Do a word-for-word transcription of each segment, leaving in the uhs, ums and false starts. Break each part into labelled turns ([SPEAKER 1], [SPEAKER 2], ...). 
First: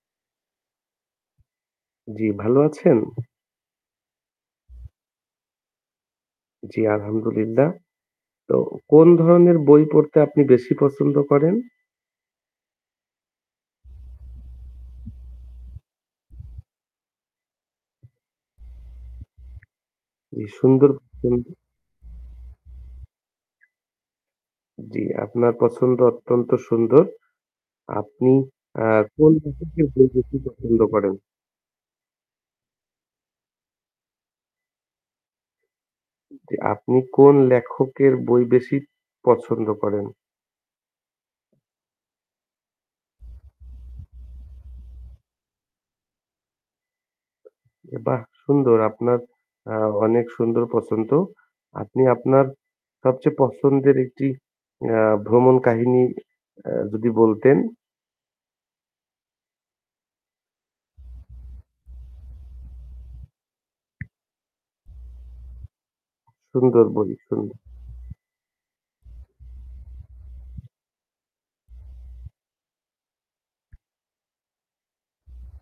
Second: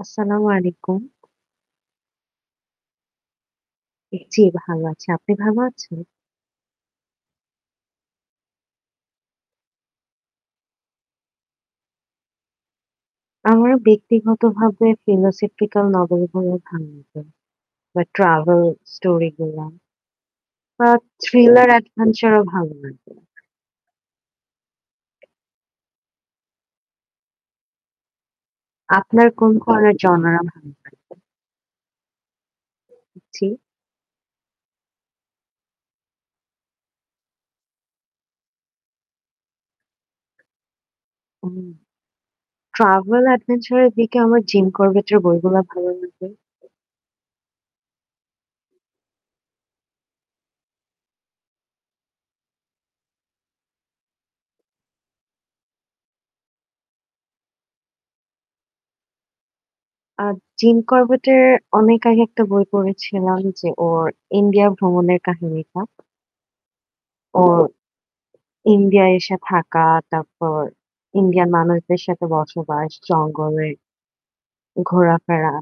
[SPEAKER 1] আসসালামু আলাইকুম।
[SPEAKER 2] জ্বি, ভালো আছেন?
[SPEAKER 1] এ জ্বী, ভালো আছি। আপনি ভালো আছেন?
[SPEAKER 2] জ্বি আলহামদুলিল্লাহ। তো কোন ধরনের বই পড়তে আপনি বেশি পছন্দ করেন?
[SPEAKER 1] আমার ব্যক্তিগতভাবে ফিলোসফিক্যাল নভেল গুলো ভালো লাগে বা ট্রাভেল স্টোরিগুলা।
[SPEAKER 2] জ্বি, সুন্দর
[SPEAKER 1] বা
[SPEAKER 2] সুন
[SPEAKER 1] থ্রিলার অ্যাডভেঞ্চারও ভালো লাগে।
[SPEAKER 2] জ্বী, আপনার পছন্দ অত্যন্ত সুন্দর। আপনি অ্যাঁ
[SPEAKER 1] আপনার
[SPEAKER 2] কোন
[SPEAKER 1] কোন
[SPEAKER 2] লেখকের
[SPEAKER 1] ধরণের
[SPEAKER 2] বই বেশি
[SPEAKER 1] জনরা ভালো
[SPEAKER 2] পছন্দ
[SPEAKER 1] লাগে?
[SPEAKER 2] করেন?
[SPEAKER 1] জি?
[SPEAKER 2] জ্বি, আপনি কোন লেখকের বই বেশি পছন্দ করেন?
[SPEAKER 1] হুম। ট্রাভেল অ্যাডভেঞ্চারের দিকে আমার জিম করবেটের বইগুলা ভালো লাগে।
[SPEAKER 2] এ বাহ! সুন্দর আপনার অ্যাঁ অনেক সুন্দর পছন্দ। আপনি আপনার সবচেয়ে পছন্দের একটি অ্যাঁ ভ্রমণ কাহিনী এ্যা যদি বলতেন।
[SPEAKER 1] আ জিম করবেটের অনেক আগে একটা বই পড়েছিলাম যে ওর ইন্ডিয়া ভ্রমণের কাহিনীটা।
[SPEAKER 2] সুন্দর বই, সুন্দর।
[SPEAKER 1] ওর ইন্ডিয়ায় এসে থাকা, তারপর ইন্ডিয়ান মানুষদের সাথে বসবাস, জঙ্গলে ঘোরাফেরা।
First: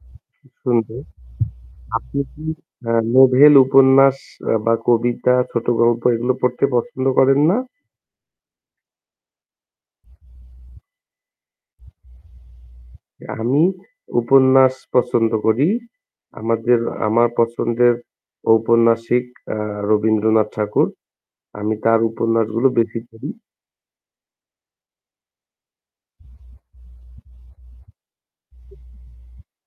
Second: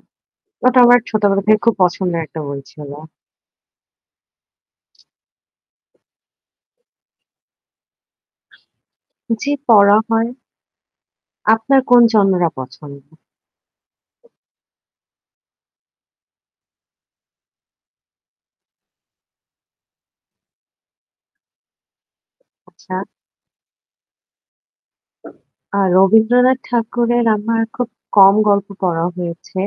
[SPEAKER 1] ওটা আমার
[SPEAKER 2] সুন্দর।
[SPEAKER 1] ছোটবেলা থেকে খুব
[SPEAKER 2] আপনি
[SPEAKER 1] পছন্দের একটা
[SPEAKER 2] কি
[SPEAKER 1] বই ছিল।
[SPEAKER 2] অ্যাঁ নোভেল উপন্যাস অ্যা বা কবিতা, ছোটগল্প এগুলো পড়তে পছন্দ করেননা?
[SPEAKER 1] জি, পড়া হয়। আপনার কোন জনরা পছন্দ?
[SPEAKER 2] এ আমি উপন্যাস পছন্দ করি। আমাদের আমার পছন্দের ঔপন্যাসিক অ্যাঁ রবীন্দ্রনাথ ঠাকুর। আমি তার উপন্যাসগুলো
[SPEAKER 1] আচ্ছা।
[SPEAKER 2] বেশি পড়ি।
[SPEAKER 1] আ রবীন্দ্রনাথ ঠাকুরের আমার খুব কম গল্প পড়া হয়েছে।